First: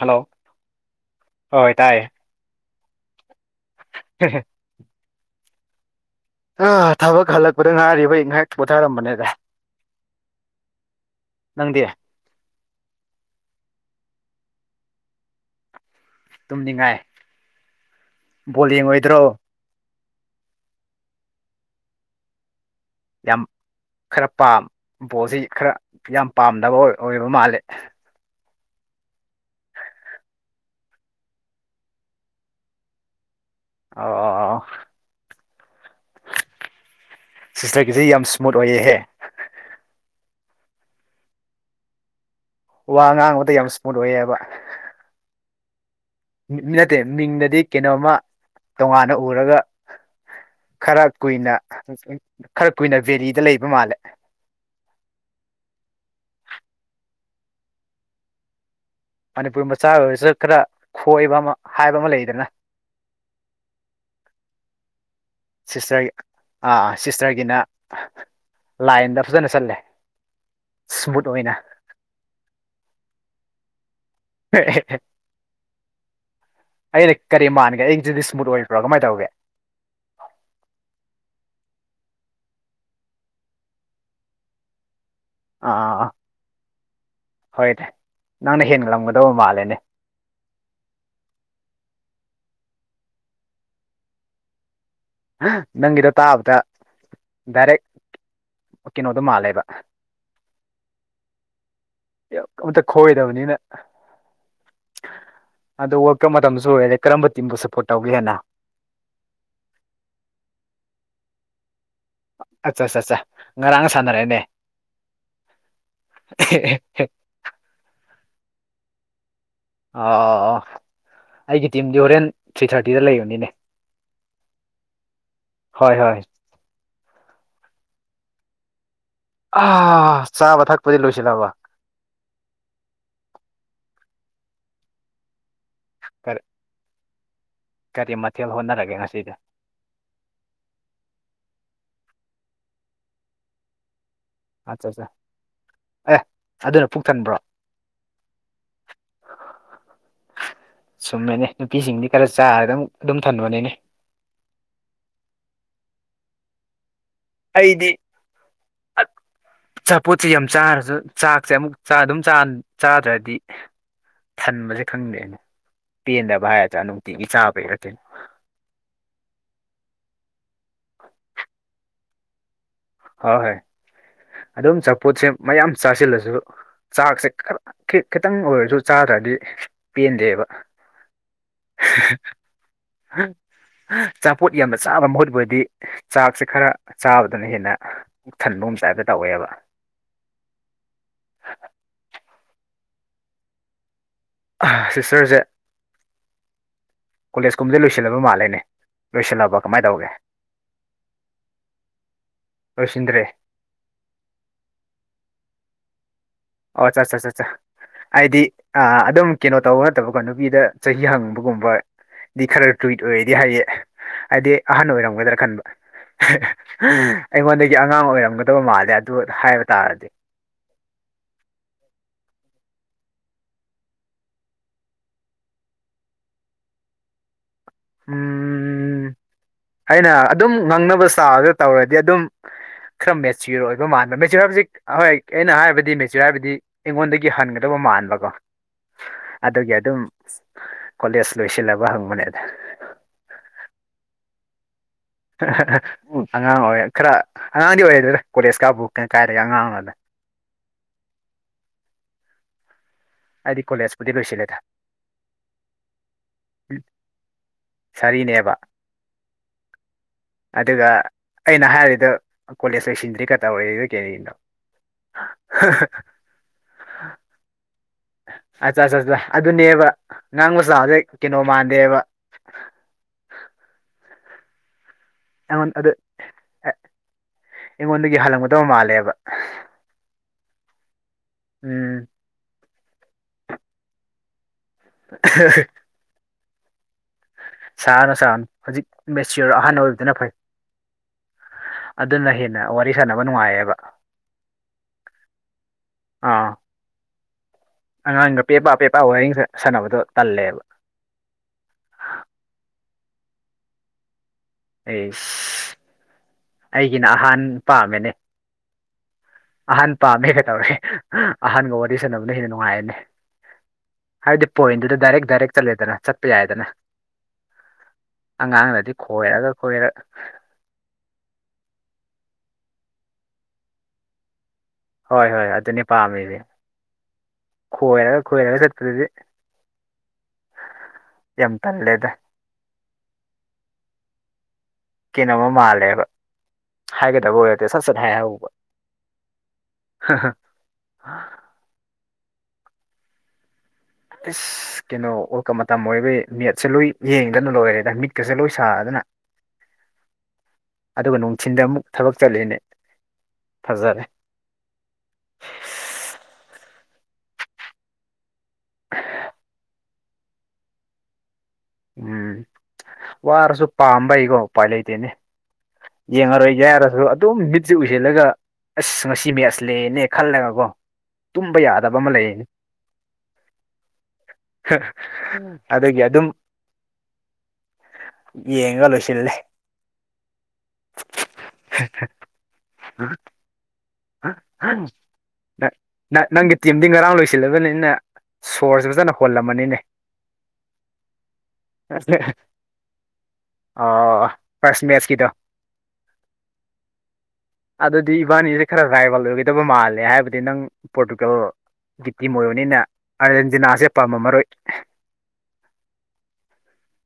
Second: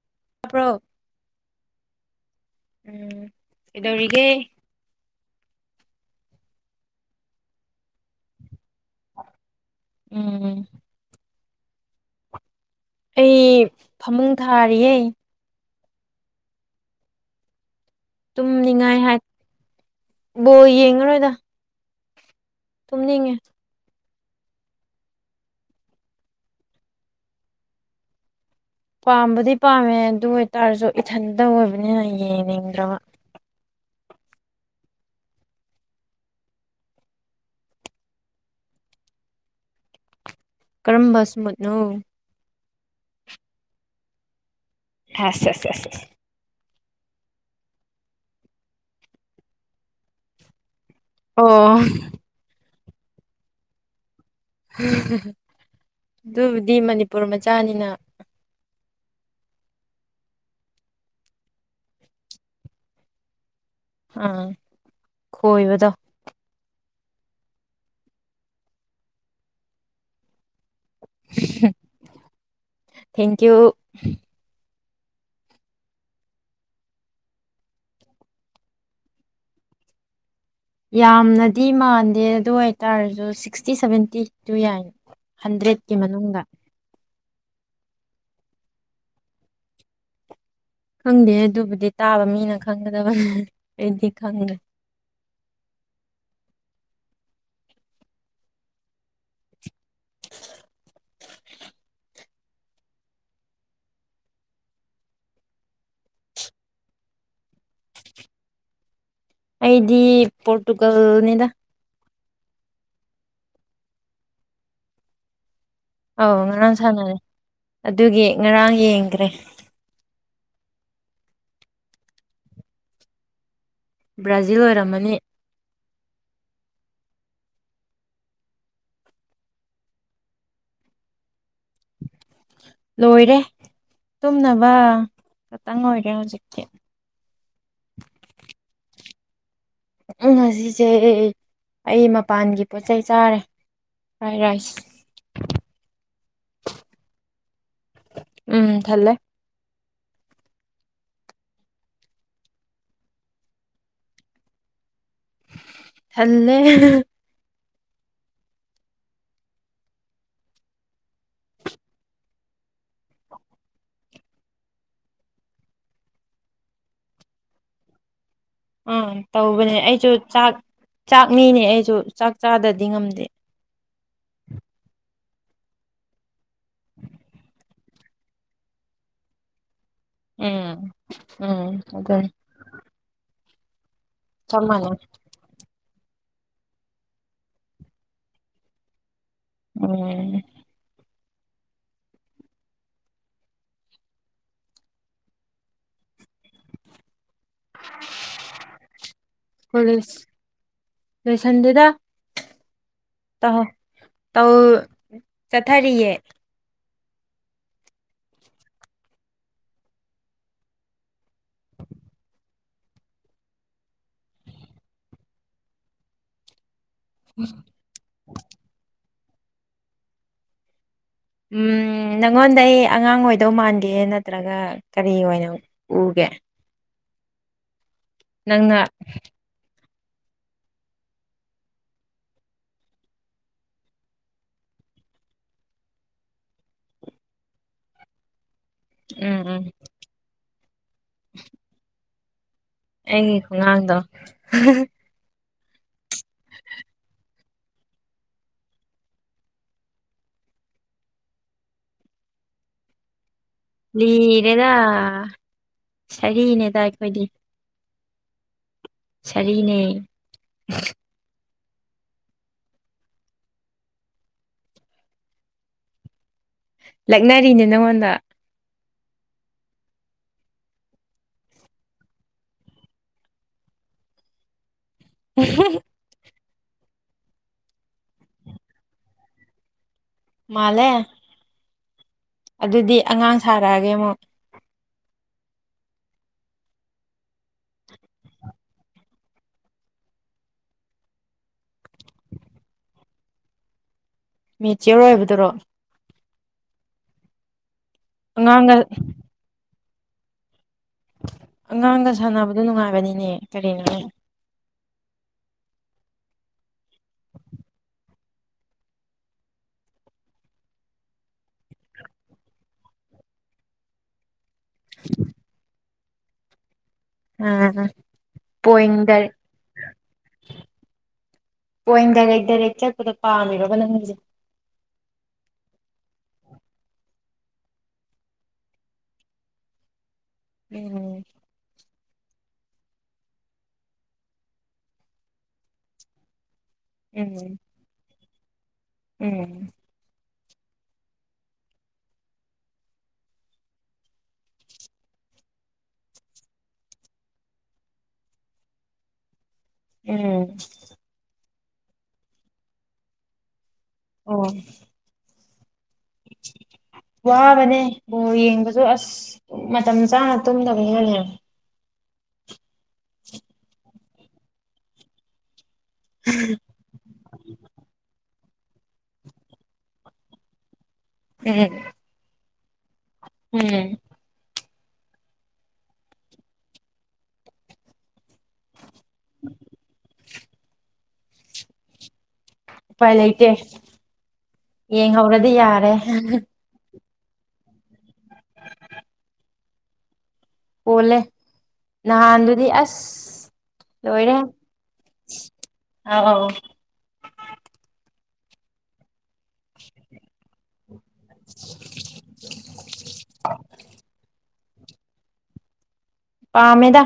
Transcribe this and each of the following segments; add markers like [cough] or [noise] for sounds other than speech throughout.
hello ꯇꯥꯕ꯭ꯔꯣ ꯍꯣꯏ ꯇꯥꯏꯌꯦ ꯎꯝ ꯀꯩꯗꯧꯔꯤꯒꯦ ꯑ ꯊꯕꯛ ꯍꯜꯂꯛꯄꯗ ꯉꯥꯏꯔꯤꯕꯩ ꯉꯥꯏꯍꯥꯛ ꯄꯨꯊꯔꯝꯕꯅꯦꯗ ꯎꯝ ꯅꯪꯗꯤ ꯑꯩ ꯐꯃꯨꯡ ꯊꯥꯔꯤꯌꯦ ꯇꯨꯝꯅꯤꯡꯉꯥꯏ ꯕꯣꯜ ꯌꯦꯡ ꯇꯨꯝꯅꯤꯡꯉꯥꯏ ꯍꯥꯏ ꯑꯣꯏꯗ꯭ꯔꯣ ꯕꯣꯜ ꯌꯦꯉꯔꯣꯏꯗ ꯇꯨꯝꯅꯤꯡꯉꯦ ꯌꯥꯝ ꯈꯔ ꯄꯥꯝ ꯕꯣꯜꯁꯤ ꯈꯔ ꯌꯥꯝ ꯄꯥꯝꯗꯕ ꯑꯣꯏꯕ ꯃꯥꯜꯂꯦ ꯄꯥꯝꯕꯗꯤ ꯄꯥꯝꯃꯦ ꯑꯗꯨ ꯑꯣꯏ ꯇꯥꯔꯁꯨ ꯏꯊꯟꯇ ꯑꯣꯏꯕꯅꯤꯅ ꯌꯦꯡꯅꯤꯡꯗ꯭ꯔꯕ ꯑꯧ ꯑꯧ ꯑꯧ ꯑꯧ ꯁꯤꯁꯇꯔꯒꯤꯁꯦ ꯌꯥꯝ ꯏꯁ꯭ꯃꯨꯠ ꯑꯣꯏꯑꯍꯦ ꯀꯔꯝꯕ ꯁ꯭ꯃꯨꯠꯅꯣ ꯋꯥ ꯉꯥꯡꯕꯇ ꯌꯥꯝ ꯏꯁꯃꯨꯠ ꯑꯣꯏꯌꯦꯕ ꯑ ꯃꯤ ꯅꯠꯇꯦ ꯃꯤꯡꯗꯗꯤ ꯀꯩꯅꯣꯝꯃ ꯇꯣꯉꯥꯟꯅ ꯎꯔꯒ ꯈꯔ ꯀꯨꯏꯅ ꯑꯣ ꯈꯔ ꯀꯨꯏꯅ ꯕꯦꯔꯤꯗ ꯂꯩꯕ ꯃꯥꯜꯂꯦ ꯑꯗꯨꯕꯨꯗꯤ ꯃꯅꯤꯄꯨꯔ ꯃꯆꯥꯅꯤꯅ ꯃꯅꯤꯄꯨꯔ ꯃꯆꯥ ꯑꯣꯏꯕꯁꯨ ꯈꯔ ꯈꯣꯏꯕ ꯑꯃ ꯍꯥꯏꯕ ꯑꯃ ꯂꯩꯗꯅ ꯑꯥ ꯈꯣꯏꯕꯗꯣ ꯁꯤꯁꯇꯔꯒꯤ ꯑꯥ ꯑꯥ ꯁꯤꯁꯇꯔꯒꯤꯅ ꯂꯥꯏꯟꯗ ꯐꯖꯅ ꯆꯠꯂꯦ ꯏꯁ꯭ꯃꯨꯠ ꯑꯣꯏꯅ ꯊꯦꯡꯀꯤꯌꯨ ꯑꯩꯅ ꯀꯔꯤ ꯃꯥꯟꯒꯦ ꯑꯩꯁꯤꯗꯤ ꯏꯁꯃꯨꯠ ꯑꯣꯏꯕ꯭ꯔꯣ ꯀꯃꯥꯏꯅ ꯇꯧꯒꯦ ꯌꯥꯝꯅꯗꯤ ꯃꯥꯟꯗꯦ ꯑꯗꯨ ꯑꯣꯏꯇꯥꯔꯁꯨ ꯁꯤꯛꯁꯇꯤ ꯁꯚꯦꯟꯇꯤ ꯇꯨ ꯌꯥꯔꯦ ꯍꯟꯗ꯭ꯔꯦꯠꯀꯤ ꯃꯅꯨꯡꯗ ꯍꯣꯏ ꯅꯪꯅ ꯍꯦꯟꯅꯂꯝꯒꯗꯧꯕ ꯃꯥꯜꯂꯦꯅꯦ ꯈꯪꯗꯦ ꯑꯗꯨꯕꯨꯗꯤ ꯇꯥꯕ ꯃꯤꯅ ꯈꯪꯒꯗꯕꯅꯤ ꯑꯩꯗꯤ ꯈꯪꯗꯦ ꯅꯪꯒꯤꯗꯣ ꯇꯥꯕꯗ ꯗꯥꯏꯔꯦꯛ ꯀꯩꯅꯣꯗꯣ ꯃꯥꯜꯂꯦꯕ ꯑꯃꯇ ꯈꯣꯏꯗꯕꯅꯤꯅ ꯑꯗꯣ ꯋꯥꯋꯔꯀꯞ ꯃꯇꯝꯁꯨ ꯂꯣꯏꯔꯦꯔꯦ ꯀꯔꯝꯕ ꯇꯤꯝꯕꯨ ꯁꯞꯄꯣꯔꯠ ꯇꯧꯒꯦ ꯍꯥꯏꯦꯟꯅ ꯑꯩꯗꯤ ꯄꯣꯔꯇꯨꯒꯜꯅꯤꯗ ꯑꯠꯆꯥ ꯑꯠꯆꯥ ꯑꯠꯆꯥ ꯉꯔꯥꯡ ꯁꯥꯟꯅꯔꯦꯅꯦ ꯑꯧ ꯉꯔꯥꯡ ꯁꯥꯟꯅꯔꯦ ꯑꯗꯨꯒꯤ ꯉꯔꯥꯡ ꯌꯦꯡꯈ꯭ꯔꯦ ꯑꯥ ꯑ ꯑ ꯑꯩꯒꯤ ꯇꯤꯝꯗꯤ ꯍꯣꯔꯦꯟ ꯊ꯭ꯔꯤ ꯊꯥꯔꯇꯤꯗ ꯂꯩꯕꯅꯤꯅꯦ ꯕ꯭ꯔꯥꯖꯤꯜ ꯑꯣꯏꯔꯝꯃꯅꯤ ꯍꯣꯏ ꯍꯣꯏ ꯑ ꯆꯥꯕ ꯊꯛꯄꯗꯤ ꯂꯣꯏꯁꯤꯜꯂꯕ ꯂꯣꯏꯔꯦ ꯇꯨꯝꯅꯕ ꯇꯪꯉꯔꯣꯏꯒꯦ ꯀꯔꯤ ꯍꯧꯖꯤꯛꯇꯤ ꯀꯔꯤ ꯃꯊꯦꯜ ꯍꯣꯠꯅꯔꯒꯦ ꯉꯁꯤꯗ ꯎꯝ ꯉꯁꯤꯁꯦ ꯑꯩ ꯃꯄꯥꯟꯒꯤ ꯄꯣꯠꯆꯩ ꯆꯥꯔꯦ ꯐ꯭ꯔꯥꯏ ꯔꯥꯏꯁ ꯑꯠꯆꯥ ꯑꯠꯆꯥ ꯑꯦ ꯑꯗꯨꯅ ꯄꯨꯛ ꯊꯟꯕ꯭ꯔꯣ ꯎꯝ ꯊꯜꯂꯦ ꯁꯨꯝꯃꯦꯅꯦ ꯅꯨꯄꯤꯁꯤꯡꯗꯤ ꯈꯔ ꯆꯥꯔ ꯑꯗꯨ ꯑꯗꯨꯝ ꯊꯟꯕꯅꯤꯅꯦ ꯊꯜꯂꯦ ꯑꯩꯗꯤ ꯑꯆꯥꯄꯣꯠꯁꯤ ꯌꯥꯝ ꯆꯥꯔꯁꯨ ꯆꯥꯛꯁꯦ ꯑꯃꯨꯛ ꯑꯗꯨꯝ ꯆꯥꯗ꯭ꯔꯗꯤ ꯊꯟꯕꯁꯦ ꯈꯪꯗꯦꯅꯦ ꯄꯦꯟꯗꯕ ꯍꯥꯏꯒꯗ꯭ꯔꯥ ꯅꯨꯡꯇꯤꯒꯤ ꯆꯥꯕꯩꯔ ꯀꯩꯅꯣ ꯑꯥ ꯇꯧꯕꯅꯦ ꯑꯩꯁꯨ ꯆꯥꯛ ꯆꯥꯛꯅꯤꯅꯦ ꯑꯩꯁꯨ ꯆꯥꯛ ꯆꯥꯗꯗꯤ ꯉꯝꯗꯦ ꯍꯣꯏ ꯍꯣꯏ ꯑꯗꯨꯝ ꯆꯄꯣꯠꯁꯦ ꯃꯌꯥꯝ ꯆꯥꯁꯤꯜꯂꯁꯨ ꯆꯥꯛꯁꯦ ꯈꯔ ꯈꯤꯇꯪ ꯑꯣꯏꯔꯁꯨ ꯆꯥꯗ꯭ꯔꯗꯤ ꯄꯦꯟꯗꯦꯕ ꯎꯝ ꯎꯝ ꯑꯗꯨꯗ ꯎꯝ [unintelligible] ꯑꯆꯥꯄꯣꯠ ꯌꯥꯝꯅ ꯆꯥꯕ ꯃꯍꯨꯠ ꯑꯣꯏꯗꯤ ꯆꯥꯛꯁꯦ ꯈꯔ ꯆꯥꯕꯗꯨꯅ ꯍꯦꯟꯅ ꯊꯟꯕꯒꯨꯝ ꯇꯥꯏꯞ ꯇ ꯇꯧꯋꯦꯕ ꯎꯝ [unintelligible] ꯁꯤꯁꯇꯔꯁꯦ ꯀꯣꯂꯦꯖꯀꯨꯝꯕꯗ ꯂꯣꯏꯁꯤꯜꯂꯕ ꯃꯥꯜꯂꯦꯅꯦ ꯂꯣꯏꯁꯤꯜꯂꯕ ꯀꯃꯥꯏꯅ ꯇꯧꯒꯦ ꯀꯣꯂꯦꯖ ꯂꯣꯏꯁꯟꯗꯦꯗ ꯂꯣꯏꯁꯤꯟꯗ꯭ꯔꯦ ꯇꯧ ꯊꯔꯤꯌꯦ ꯑꯣ ꯆꯠ ꯆ ꯆꯠ ꯆ ꯍꯥꯏꯗꯤ ꯑꯗꯨꯝ ꯀꯩꯅꯣ ꯇꯧꯕ ꯅꯠꯇꯕꯀꯣ ꯅꯨꯄꯤꯗ ꯆꯍꯤ ꯍꯪꯕꯒꯨꯝꯕꯗꯤ ꯈꯔ ꯇꯨꯏꯠ ꯑꯣꯏꯔꯗꯤ ꯍꯥꯏꯌꯦ ꯍꯥꯏꯗꯤ ꯑꯍꯟ ꯑꯣꯏꯔꯝꯒꯗ꯭ꯔꯥ ꯈꯟꯕ ꯑꯩꯉꯣꯟꯗꯒꯤ ꯑꯉꯥꯡ ꯑꯣꯏꯔꯝꯒꯗꯕ ꯃꯥꯜꯂꯦ ꯍꯥꯏꯕ ꯇꯥꯔꯗꯤ ꯝ ꯅꯪꯉꯣꯟꯗ ꯑꯩ ꯑꯉꯥꯡ ꯑꯣꯏꯗꯧ ꯃꯥꯟꯒꯦ ꯅꯠꯇ꯭ꯔꯒ ꯀꯔꯤ ꯑꯣꯏꯅ ꯎꯒꯦ ꯅꯪꯅ ꯎꯝ ꯑꯩꯅ ꯑꯗꯨꯝ ꯉꯪꯅꯕ ꯆꯥꯔꯒ ꯇꯧꯔꯗꯤ ꯑꯗꯨꯝ ꯈꯔ ꯃꯦꯆꯤꯌꯣꯔ ꯑꯣꯏꯕ ꯃꯥꯟꯕ ꯃꯦꯆꯤꯌꯣꯔ ꯍꯥꯏꯖꯤꯛ ꯍꯣꯏ ꯑꯩꯅ ꯍꯥꯏꯕꯗꯤ ꯃꯦꯆꯤꯌꯣꯔ ꯍꯥꯏꯕꯗꯤ ꯑꯩꯉꯣꯟꯗꯒꯤ ꯍꯟꯒꯗꯕ ꯃꯥꯟꯕꯀꯣ ꯎꯝ ꯎꯝ ꯑꯗꯨꯒꯤ ꯑꯗꯨꯝ ꯀꯣꯂꯦꯖ ꯂꯣꯏꯁꯤꯜꯂꯕ ꯍꯪꯕꯅꯦ [unintelligible] ꯑꯩꯒꯤ ꯈꯨꯡꯒꯥꯡꯗ [unintelligible] ꯎꯝ ꯑꯉꯥꯡ ꯑꯣꯏ ꯈꯔ ꯑ ꯉꯥꯡꯗꯤ ꯑꯣꯏꯔꯗꯣꯏ꯭ꯔꯥ ꯀꯣꯂꯦꯖꯀꯥ ꯕꯨꯛ ꯀꯩꯅ ꯀꯥꯏꯔꯒ ꯑꯉꯥꯡꯅꯅꯦ ꯂꯣꯏꯁꯤꯜꯂꯦꯗ ꯂꯤꯔꯦꯗ ꯁꯥꯔꯤꯅꯦꯗ ꯑꯩꯈꯣꯏꯗꯤ ꯁꯔꯤꯅꯦꯕ ꯁꯔꯤꯅꯦ ꯑꯗꯨꯒ ꯑꯩꯅ ꯍꯥꯏꯔꯤꯗ ꯀꯣꯂꯦꯖ ꯂꯣꯏꯁꯤꯟꯗ꯭ꯔꯤꯒ ꯇꯧꯔꯔꯤꯗ ꯒꯦꯔꯤꯅꯣ ꯂꯛꯅꯔꯤꯅꯦ ꯅꯪꯉꯣꯟꯗ ꯆ ꯆꯠ ꯆꯠ ꯆ ꯑꯗꯨꯅꯦꯕ ꯉꯉꯥꯡ ꯃꯆꯥꯥꯛ ꯍꯧꯖꯤꯛ ꯀꯩꯅꯣ ꯃꯥꯟꯗꯦꯕ ꯑꯟ ꯑꯗ ꯑꯦ ꯑꯩꯉꯣꯟꯗꯒꯤ ꯍꯜꯂꯝꯒꯗꯕ ꯃꯥꯜꯂꯦꯕ ꯃꯥꯂꯦ ꯎꯝ ꯑꯗꯨꯗꯤ ꯑꯉꯥꯡ ꯁꯥꯔꯛꯑꯒꯦ ꯑꯃꯨꯛ [unintelligible] ꯁꯥꯥꯛꯑꯅꯨ ꯁꯥꯅꯨ ꯍꯧꯖꯤꯛ ꯃꯦꯁꯤꯌꯣꯔ ꯑꯍꯥꯟꯕ ꯑꯣꯏꯕꯗꯨꯅ ꯐꯩ ꯑꯗꯨꯅ ꯍꯦꯟꯅ ꯋꯥꯔꯤ ꯁꯥꯟꯅꯕ ꯅꯨꯡꯉꯥꯏꯌꯦꯕ ꯃꯦꯆꯌꯔ ꯑꯣꯏꯕꯗꯨꯔꯣ ꯑꯥ ꯑꯉꯥꯡꯒ ꯄꯦꯄꯥ ꯄꯦꯄꯥ ꯋꯥꯔꯡ ꯁꯥꯟꯅꯕꯗꯣ ꯇꯂꯦꯕ ꯑꯉꯥꯡꯒ ꯁꯥꯟꯅꯕꯗꯣ ꯅꯨꯡꯉꯥꯏꯕꯅꯤꯅꯦ ꯀꯔꯤꯅꯣ ꯑꯦ ꯑꯩꯒꯤꯅ ꯑꯍꯥꯟ ꯄꯥꯝꯃꯦꯅꯦ ꯑꯍꯥꯟ ꯄꯥꯝꯃꯦ ꯀꯩꯇꯧꯔꯦ ꯑꯍꯟꯒ ꯋꯥꯔꯤ ꯁꯥꯟꯅꯕꯅ ꯍꯦꯟꯅ ꯅꯨꯡꯉꯥꯏꯔꯅꯤ ꯍꯥꯏꯕꯗꯤ ꯄꯣꯏꯟꯗꯨꯗ ꯗꯥꯏꯔꯦꯛ ꯗꯥꯏꯔꯦꯛ ꯆꯠꯂꯦꯗꯅ ꯆꯠꯄ ꯌꯥꯏꯗꯅ ꯑꯥ ꯑꯉꯥꯡꯗꯗꯤ ꯄꯣꯏꯟ ꯗꯥꯏꯔꯦꯛ ꯈꯣꯏꯔꯒ ꯈꯣꯏꯔ ꯄꯣꯏꯟ ꯗꯥꯔꯦ ꯗꯥꯔꯦꯦꯛ ꯆꯠꯄꯗꯣ ꯄꯥꯝꯃꯤꯔꯣꯕ ꯅꯪꯁꯦ ꯍꯣꯏ ꯍꯣꯏ ꯑꯗꯨꯅꯤ ꯄꯥꯝꯃꯤꯁꯦ ꯈꯣꯏꯔꯒ ꯈꯣꯏꯔꯒ ꯆꯠꯄꯗꯨꯗꯤ ꯎꯝ ꯌꯦ ꯇꯜꯂꯦꯗ ꯀꯩꯅꯣꯝꯃ ꯃꯥꯜꯂꯦꯕ ꯍꯥꯏꯦ ꯇ ꯍꯣꯦ ꯎꯝ ꯁꯠ ꯁꯠ ꯍ ꯍꯥꯏ ꯍ ꯎꯝ ꯑ ꯏꯁꯁ ꯀꯩꯅꯣ ꯑꯣꯔꯀ ꯃꯇꯝ ꯑꯣꯏꯕꯩ ꯃꯦꯠꯁꯦ ꯂꯣꯏ ꯌꯦꯡꯗꯅ ꯂꯣꯏꯔꯦꯗ ꯃꯤꯠꯀꯁꯦ ꯂꯣꯏ ꯁꯥꯗꯅ ꯎꯝ ꯊꯤꯟꯗ ꯑꯃꯨꯛ ꯊꯕꯛ ꯆꯠꯂꯤꯅꯦ ꯐꯖꯔꯦ ꯑꯣ ꯋꯥ ꯃꯅꯦ ꯌꯦꯡꯕꯁꯨ ꯑꯁ ꯃꯇꯝ ꯆꯥꯅ ꯇꯨꯝꯗꯕꯅꯦꯕ ꯎꯝ ꯋꯥꯔꯁꯨ ꯄꯥꯝꯝꯕ ꯣ ꯄꯥꯏ ꯂꯩ ꯂꯩꯇꯦꯅꯦ ꯌꯦꯡꯉꯔꯣꯏ ꯌꯥꯔꯁꯨ ꯑꯗꯨꯝ ꯃꯤꯠꯁꯦ ꯎꯁꯤꯜꯂꯒ ꯑꯁ ꯉꯁꯤ ꯃꯦꯠꯁꯂꯅꯦ ꯈꯜꯂꯒꯀꯣ ꯇꯨꯝꯕ ꯎꯝ ꯌꯥꯗꯕ ꯑꯃ ꯂꯩꯌꯦꯅꯦ ꯎꯝ ꯑꯗꯒꯤ ꯑꯗꯨꯝ ꯌꯦꯡꯉ ꯀꯂꯣꯁꯤ ꯂꯩꯦ ꯍ ꯄꯥꯏ ꯂꯩ ꯂꯩꯇꯦ ꯌꯦꯡꯍꯧꯔꯗꯤ ꯌꯥꯔꯦ ꯁꯤ ꯉꯔꯥꯡ ꯂꯣꯏꯁꯤꯜꯂꯕꯅꯤꯅ ꯁꯣꯔꯁ ꯐꯖꯅ ꯍꯣꯜꯂꯝꯃꯅꯤꯅꯦ ꯄꯣꯜꯂꯦ ꯅꯍꯥꯟꯗꯨꯗꯤ ꯑꯁ ꯑꯣ ꯂꯣꯏꯔꯦ ꯐꯥꯔꯁ ꯃꯦꯠꯁꯀꯤꯗꯣ ꯑꯥꯎ [inaudible] ꯁꯦ ꯌꯥꯥꯏꯕꯜꯗꯗꯤ ꯇꯕ ꯃꯥꯜꯂꯦ ꯍꯥꯏꯕꯗꯤ ꯅꯪ ꯄꯣꯔꯇꯨꯒꯜ ꯒꯤꯇꯤꯝ ꯑꯣꯏꯕꯅꯤꯅ ꯑꯥꯔꯖꯦꯟꯇꯤꯅꯥꯁꯦ ꯄꯥꯝꯕ ꯃꯔꯣꯏ [inaudible] ꯄꯥꯃꯦꯗ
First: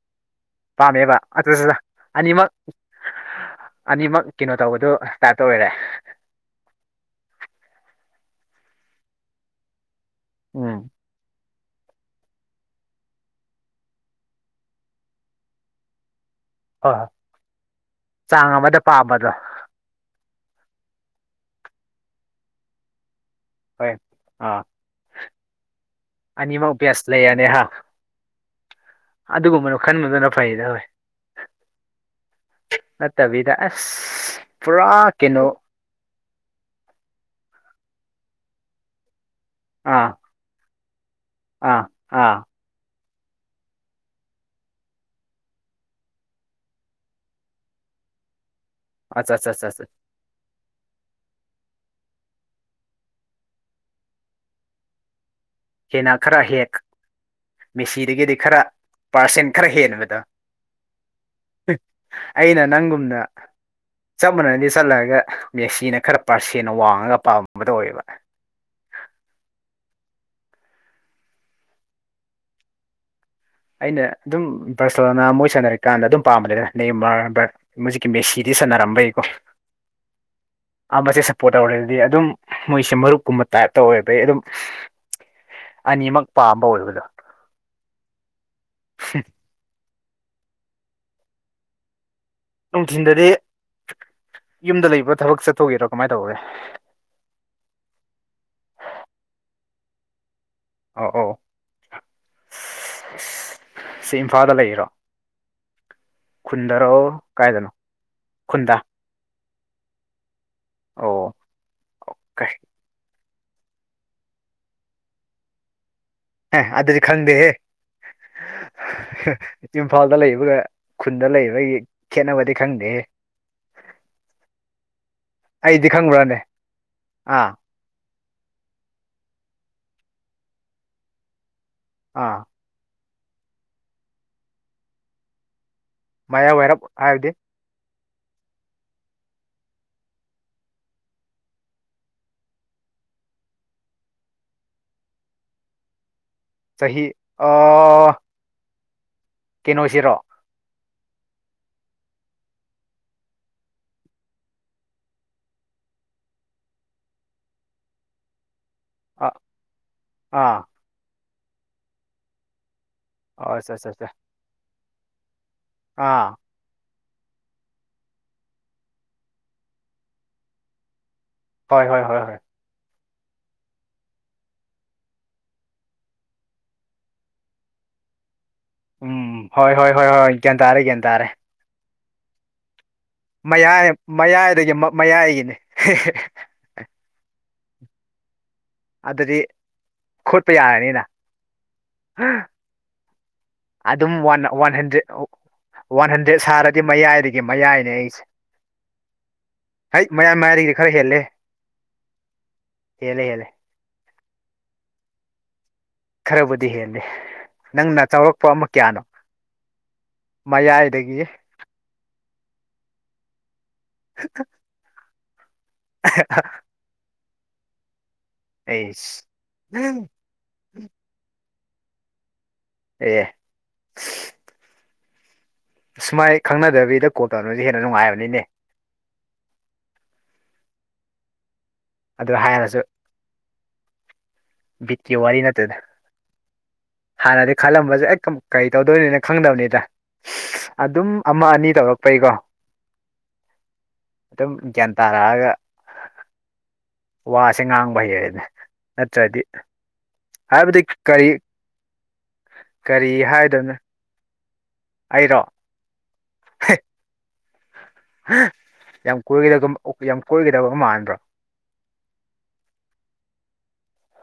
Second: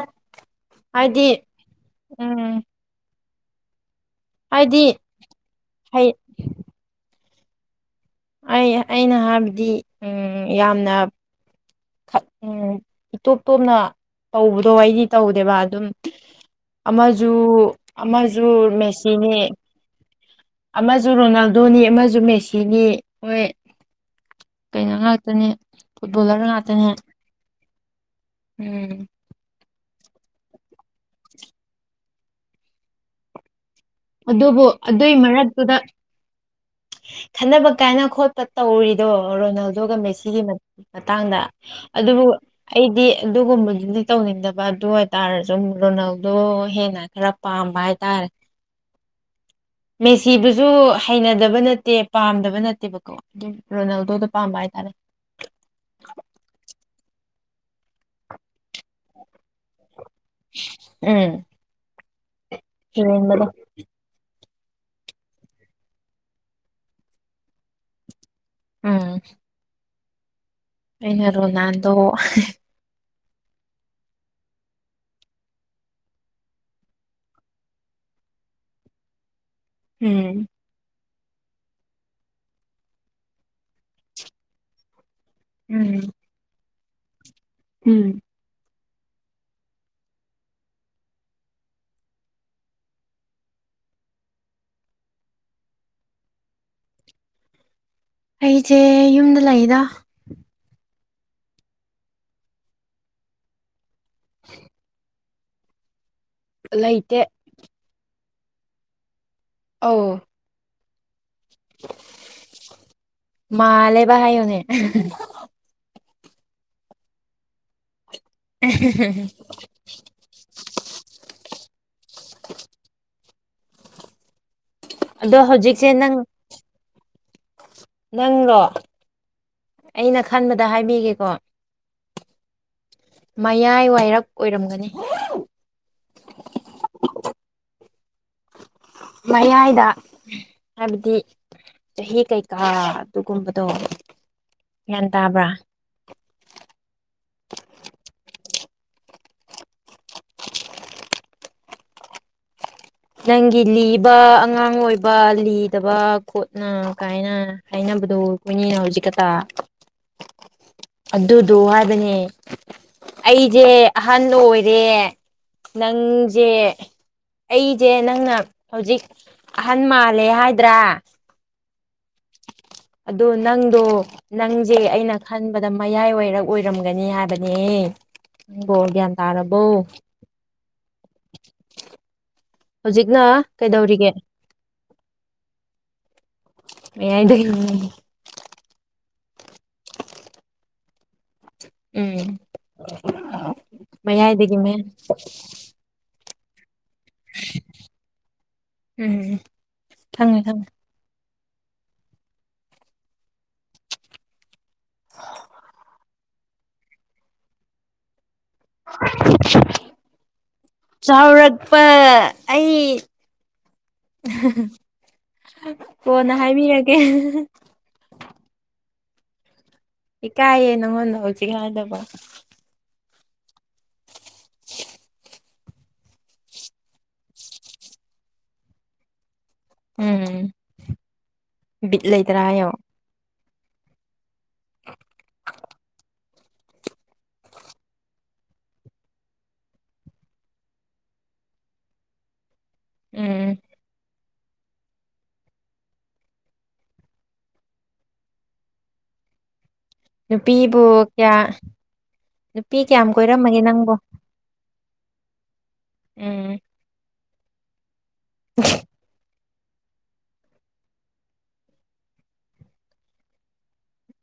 ꯄꯃꯦ ꯑ ꯆꯗ ꯑꯅꯤ ꯃ ꯍ ꯎꯝ ꯑꯅꯤꯃꯛ ꯀꯩꯅꯣ ꯍꯥꯏꯗꯤ ꯇꯧꯕꯗꯨ ꯁꯇꯥꯔꯠ ꯑꯣꯏꯔꯦ ꯍꯩ ꯑꯩ ꯑꯩꯅ ꯍꯥꯏꯕꯗꯤ ꯎꯝ ꯌꯥꯝꯅ ꯎꯝ ꯏꯇꯣꯞ ꯇꯣꯞꯅ ꯇꯧꯕꯗꯣ ꯑꯩꯗꯤ ꯇꯧꯗꯦꯕ ꯑꯗꯨꯝ ꯍꯣꯏ ꯍꯣꯏ ꯑꯃꯁ ꯑꯃꯁ ꯆꯥꯡ ꯑꯃꯗ ꯄꯥꯝꯕꯗꯣ ꯃꯦꯆꯅꯤ ꯑꯃꯁꯨ ꯔꯣꯅꯥꯜꯗꯣꯅꯤ ꯑꯃꯁꯨ ꯃꯦꯁꯤꯅꯤ ꯃꯣꯏ ꯍꯣꯏ ꯑꯥ ꯀꯩꯅꯣ ꯉꯥꯛꯇꯅꯦ ꯐꯨꯠꯕꯣꯂꯔ ꯉꯥꯛꯇꯅꯦ ꯑꯅꯤꯃꯛꯕꯦꯁ ꯂꯩꯔꯅꯤꯍ ꯎꯝ ꯑꯈꯟꯕꯗꯨꯅ ꯐꯩꯗꯋꯦ ꯅꯠꯇꯕꯤꯗ ꯑꯁ ꯑꯗꯨꯕꯨ ꯄꯨꯔꯥ ꯑꯗꯨꯏ ꯀꯩꯅꯣ ꯃꯔꯛꯇꯨꯗ ꯈꯟꯅꯕ ꯀꯥꯏꯅ ꯈꯣꯠꯄ ꯇꯧꯔꯤꯗꯣ ꯑꯣ ꯔꯣꯅꯥꯜꯗꯣꯒ ꯑꯥ ꯃꯦꯁꯤꯒꯤ ꯃꯇꯥꯡꯗ ꯑꯥ ꯑꯗꯨꯕꯨ ꯑꯥ ꯑꯩꯗꯤ ꯑꯗꯨꯒꯨꯝꯕꯗꯨꯗꯤ ꯇꯧꯅꯤꯡꯗꯕ ꯑꯗꯨ ꯑꯣꯏꯇꯥꯔꯁꯨ ꯔꯣꯅꯥꯜꯗꯣ ꯍꯦꯟꯅ ꯈꯔ ꯄꯥꯝꯕ ꯍꯥꯏꯇꯥꯔꯦ [unintelligible] ꯁꯨ ꯍꯩꯅꯗꯕ ꯅꯠꯇꯦ ꯄꯥꯝꯗꯕ ꯅꯠꯇꯦꯕꯀꯣ ꯑꯗꯨꯝ ꯔꯣꯅꯥꯜꯗꯣꯗ ꯄꯥꯝꯕ ꯍꯥꯏꯇꯥꯔꯦ ꯍꯦꯟꯅ ꯈꯔ ꯍꯦꯛ ꯃꯦꯁꯤꯗꯒꯤꯗꯤ ꯈꯔ ꯄꯥꯔꯁꯦꯟ ꯈꯔ ꯍꯦꯟꯕꯗ ꯎꯝ ꯑꯩꯅ ꯅꯪꯒꯨꯝꯅ ꯍꯦꯟꯕꯗꯣ ꯑꯝꯕꯅꯗꯤ ꯆꯠꯂꯒ ꯃꯦꯁꯤꯅ ꯈꯔ ꯄꯥꯔꯁꯦꯅ ꯋꯥꯡꯉꯒ ꯄꯥꯝꯕ ꯇꯧꯋꯦꯕ ꯎꯝ ꯑꯅꯔꯣ ꯅꯥꯟꯗꯣ ꯑꯩꯅ ꯑꯗꯨꯝ ꯕꯔꯁꯂꯣꯅꯥ ꯃꯣꯏ ꯁꯥꯟꯅꯔꯤꯀꯥꯟꯗ ꯑꯗꯨꯝ ꯄꯥꯝꯕꯅꯦꯗ ꯍꯧꯖꯤꯛꯀꯤ ꯃꯦꯁꯤꯗꯤ ꯁꯥꯟꯅꯔꯝꯕꯩꯀꯣ ꯎꯝ ꯃꯦ ꯁꯞꯄꯣꯔꯠ ꯇꯧꯔꯦꯗꯤ ꯑꯗꯨꯝ ꯃꯣꯏꯁꯦ ꯃꯔꯨꯞꯀꯨꯝꯕ ꯇꯥꯏꯞꯇ ꯑꯣꯏꯕꯩ ꯑꯗꯨꯝ ꯎꯝ ꯑꯅꯤꯃꯛ ꯄꯥꯝꯕ ꯑꯣꯏꯒꯗꯥ ꯌꯥ ꯎꯝ ꯁꯤ ꯅꯨꯡꯊꯤꯟꯜꯗꯗꯤ ꯌꯨꯝꯗ ꯂꯩꯕ꯭ꯔꯥ ꯊꯕꯛ ꯆꯠꯊꯣꯛꯒꯦꯔꯥ ꯀꯃꯥꯏꯅ ꯇꯧꯒꯦ ꯑꯩꯁꯦ ꯌꯨꯝꯗ ꯂꯥꯛꯏꯗ ꯑ ꯑ ꯁꯤ ꯏꯝꯐꯥꯜꯗ ꯂꯩꯔꯣ ꯈꯨꯨꯟꯗꯔꯣ ꯂꯩꯇꯦ ꯀꯥꯏꯗꯅꯣ ꯈꯨꯟꯗ ꯑ ꯑꯣ ꯑꯣꯀꯦ ꯃꯥꯂꯦꯕꯍꯥꯏꯨꯅꯦ ꯍ ꯑꯗꯨꯗꯤ ꯈꯪꯗꯦꯦ ꯏꯝꯐꯥꯜꯗ ꯂꯩꯕꯒ ꯈꯨꯟꯗ ꯂꯩꯕꯒꯤ ꯈꯦꯠꯅꯕꯗꯤ ꯈꯪꯗꯦ ꯑꯗꯣ ꯍꯧꯖꯤꯛꯁꯦ ꯅꯪ ꯑꯥ ꯅꯪꯔꯣ ꯑꯩꯅ ꯈꯟꯕꯗ ꯍꯥꯏꯕꯤꯒꯦꯀꯣ ꯑꯥ ꯃꯌꯥꯏ ꯋꯥꯏꯔꯛ ꯑꯣꯏꯔꯝꯒꯅꯤ ꯃꯌꯥ ꯋꯥꯏꯔꯞ ꯍꯥꯏꯕꯗꯤ ꯃꯌꯥꯏꯗ ꯍꯥꯏꯕꯗꯤ ꯆꯍꯤ ꯀꯩꯀꯥ ꯑꯗꯨꯒꯨꯝꯕꯗꯣ ꯒ꯭ꯌꯥꯟ ꯇꯥꯕ꯭ꯔꯥ ꯆꯍꯤꯍꯤ ꯑ ꯀꯩꯅꯣꯁꯤꯔꯣ ꯅꯪꯒꯤ ꯂꯤꯕ ꯑꯉꯥꯡ ꯑꯣꯏꯕ ꯂꯤꯗꯕ ꯈꯣꯠꯅ ꯀꯥꯏꯅ ꯍꯥꯏꯅꯕꯗꯨꯣ ꯃꯤ ꯍꯧꯖꯤꯛꯛꯇ ꯑꯥ ꯑꯥ ꯑꯗꯨꯗꯣ ꯍꯥꯏꯕꯅꯦ ꯑꯣ ꯑꯩꯁꯦ ꯑꯠꯆꯥ ꯑꯠꯆꯥ ꯑꯠꯆꯥ ꯑꯍꯟ ꯑꯣꯏ ꯑꯦ ꯑꯥ ꯅꯪꯖꯦ ꯑꯩ ꯁꯦ ꯅꯪꯅ ꯍꯧꯖꯤꯛ ꯑꯍꯟ ꯃꯥꯜꯂꯦ ꯍꯥꯏꯗ꯭ꯔꯥ ꯍꯣꯏ ꯍꯣꯏ ꯍꯣꯏ ꯍꯣꯏ ꯑꯗ ꯅꯪꯗꯣ ꯅꯪꯁꯦ ꯑꯩꯅ ꯈꯟꯕꯗ ꯃꯌꯥꯏ ꯑꯣꯏꯏꯔ ꯑꯣꯏꯔꯝꯒꯅꯤ ꯍꯥꯏꯕꯅꯦ ꯅꯪꯕꯣ ꯒ꯭ꯌꯥꯟ ꯎꯝ ꯇꯥꯔꯕꯣ ꯍꯣꯏ ꯍꯣꯏ ꯍꯣꯏ ꯍꯣꯏ ꯒ꯭ꯌꯥꯟ ꯇꯥꯔꯦ ꯒ꯭ꯌꯥꯟ ꯇꯥꯔꯦ ꯍꯧꯖꯤꯛꯅ ꯃꯌꯥꯏ ꯀꯩꯗꯧꯔꯤꯒꯦ ꯃꯌꯥꯏꯗꯒꯤ ꯃꯌꯥꯏꯒꯤꯅꯤ ꯃꯗ ꯑꯗꯨꯗꯤ ꯈꯣꯠꯄ ꯌꯥꯔꯅꯤꯅ ꯎꯝ ꯑꯗꯨꯝ ꯋꯥ ꯃꯌꯥꯏꯗꯒꯤ ꯋꯥꯟ ꯃꯌꯥ ꯍꯟꯗ꯭ꯔꯦ ꯋꯥꯟ ꯍꯟꯗ꯭ꯔꯦ ꯁꯥꯔꯦ ꯑꯗꯨꯗꯤ ꯃꯌꯥꯏꯗꯒꯤ ꯃꯌꯥꯏꯅꯦ ꯑꯩꯁꯦ ꯎꯝ ꯍ ꯃꯌꯥꯏ ꯈꯪꯉꯦ ꯈꯪꯉꯦ ꯃꯌꯥꯏꯗꯒꯤꯗꯤ ꯈꯔ ꯍꯦꯜꯂꯦ ꯍꯅꯦ ꯍꯅꯦ ꯈꯔꯕꯨꯗꯤ ꯍꯦꯜꯂꯤꯦ ꯅꯪꯅ ꯆꯥꯎꯔꯛ ꯃꯌꯥꯏꯗꯒꯤ ꯆꯥꯎꯔꯛꯄ ꯑꯩ [unintelligible] ꯀꯣꯅ ꯍꯥꯏꯕꯤꯔꯒꯦ [unintelligible] ꯇꯤꯁ ꯏ ꯀꯥꯏ ꯌꯦ ꯅꯉꯣꯟ ꯅ ꯁꯤ ꯈꯥꯏꯗꯕ ꯑꯦ [unintelligible] ꯑꯃꯥꯏ ꯈꯪꯅꯗꯕꯤꯕꯤꯗ ꯀꯣꯜ ꯇꯧꯅꯕꯁꯤ ꯍꯦꯟꯅ ꯅꯨꯡꯉꯥꯏꯕꯅꯤꯅꯦ ꯎꯝ ꯕꯤꯠ ꯂꯩꯇ꯭ꯔꯥ ꯍꯥꯏꯌꯣ ꯤꯇꯌ ꯋꯥꯔꯤ ꯋꯥꯔꯤ ꯅꯠꯇꯗ ꯍꯥꯟꯅꯗꯤ ꯈꯜꯂꯝꯕꯁꯦ ꯑꯦ ꯀꯔꯤ ꯇꯧꯗꯣꯏꯅꯤꯅ ꯈꯪꯗꯕꯅꯤꯗ ꯑꯗꯨꯝ ꯑꯃ ꯑꯅꯤ ꯇꯧꯔꯛꯄꯩꯀꯣ ꯎꯝ ꯑꯗꯨꯝ ꯒ꯭ꯌꯥꯟ ꯇꯥꯔꯛꯑꯒ ꯋꯥꯁꯦ ꯉꯥꯡꯕ ꯍꯩꯌꯦꯅꯦ ꯅꯠꯇ꯭ꯔꯗꯤ ꯍꯥꯏꯕꯗꯤ ꯅꯨꯄꯤꯕꯨ ꯀꯔꯤ ꯀꯌꯥ ꯅꯨꯄꯤ ꯀꯌꯥꯝ ꯀꯔꯤ ꯀꯣꯏꯔꯝꯃꯒꯦ ꯍꯥꯏꯗꯣꯏꯅꯣ ꯅꯪꯕꯨ ꯑꯩꯔꯣ ꯎꯝ ꯌꯥꯝ ꯀꯣꯏꯗꯕ ꯌꯥꯝ ꯀꯣꯏꯒꯗꯕ ꯃꯥꯟꯕ꯭ꯔꯥ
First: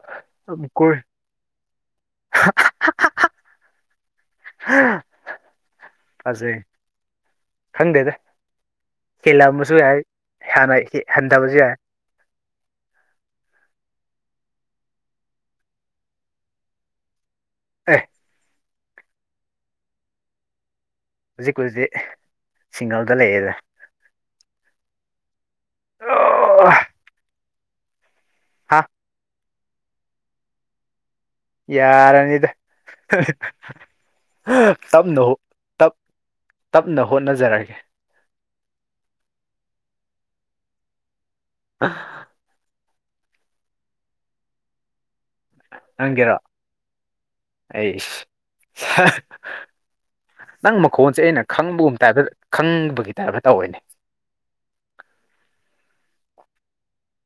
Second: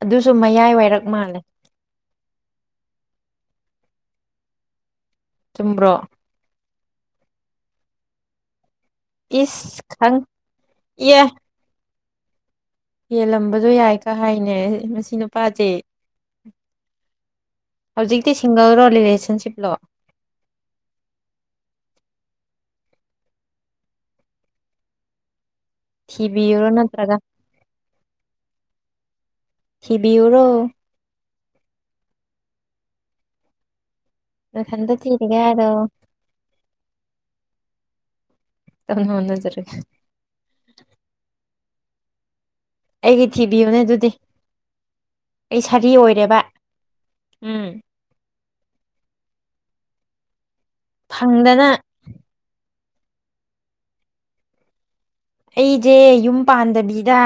ꯑꯗꯨꯁꯨ ꯃꯌꯥꯏ ꯋꯥꯏꯔꯞ ꯃꯥꯜꯂꯦ [unintelligible] ꯍꯥꯥ ꯆꯨꯝꯕ꯭ꯔꯣ ꯍꯪꯗꯦꯗ ꯍꯦꯜꯂꯝꯕꯁꯨ ꯏꯁ ꯌꯥꯏ ꯈꯪ ꯍꯅ ꯏꯌꯦ ꯍꯟꯊꯕꯁꯨ ꯌꯥꯏ ꯌꯦꯜꯂꯝꯕꯗꯣ ꯌꯥꯏ ꯀ ꯍꯥꯏꯅꯦ ꯃꯁꯤ ꯅꯨꯄꯥꯁꯦ ꯑꯦ ꯍꯧꯖꯤꯗꯤ ꯁꯤꯁꯤꯡꯒꯥꯜꯨꯔ ꯔꯂꯦꯁꯟꯁꯤꯞ ꯂꯣ ꯍꯧꯖꯤꯛꯀꯖꯤꯛꯇꯛ ꯁꯤꯡꯒꯜꯗ ꯂꯩꯌꯦꯦꯗ ꯊꯤꯕꯤꯌꯨꯔꯣ ꯅꯠꯇ꯭ꯔꯒ ꯍꯥꯥ ꯊꯕꯤꯤꯌꯔꯣ ꯌꯥ ꯔꯅꯤꯗ ꯞ ꯅꯊꯟꯇ ꯊꯤꯔꯒꯦ ꯍꯥꯏꯔꯣ ꯇꯞꯅ ꯍꯣꯠꯅꯖꯔꯒꯦ ꯇꯅ ꯍꯅꯖꯔ ꯑ ꯑꯩꯒꯤ ꯊꯤꯕꯤꯌꯨꯅꯦ ꯑꯗꯨꯗꯤ ꯑꯩ ꯁꯥꯔꯤ ꯅꯪꯒꯦꯔꯣ ꯑꯣꯏꯔꯦꯕ ꯎꯝ ꯑꯩ ꯅꯪ ꯃꯈꯣꯟꯁꯦ ꯑꯩꯅ ꯐꯪꯗꯅ ꯈꯪꯕꯒꯨꯝ ꯇꯥꯏꯞꯇ ꯈꯪꯕ ꯒꯤ ꯇꯥꯏꯐ ꯇꯧꯑꯣꯏꯅꯦ ꯑꯩꯁꯦ ꯌꯨꯝ ꯄꯥꯟꯗꯕꯤꯗ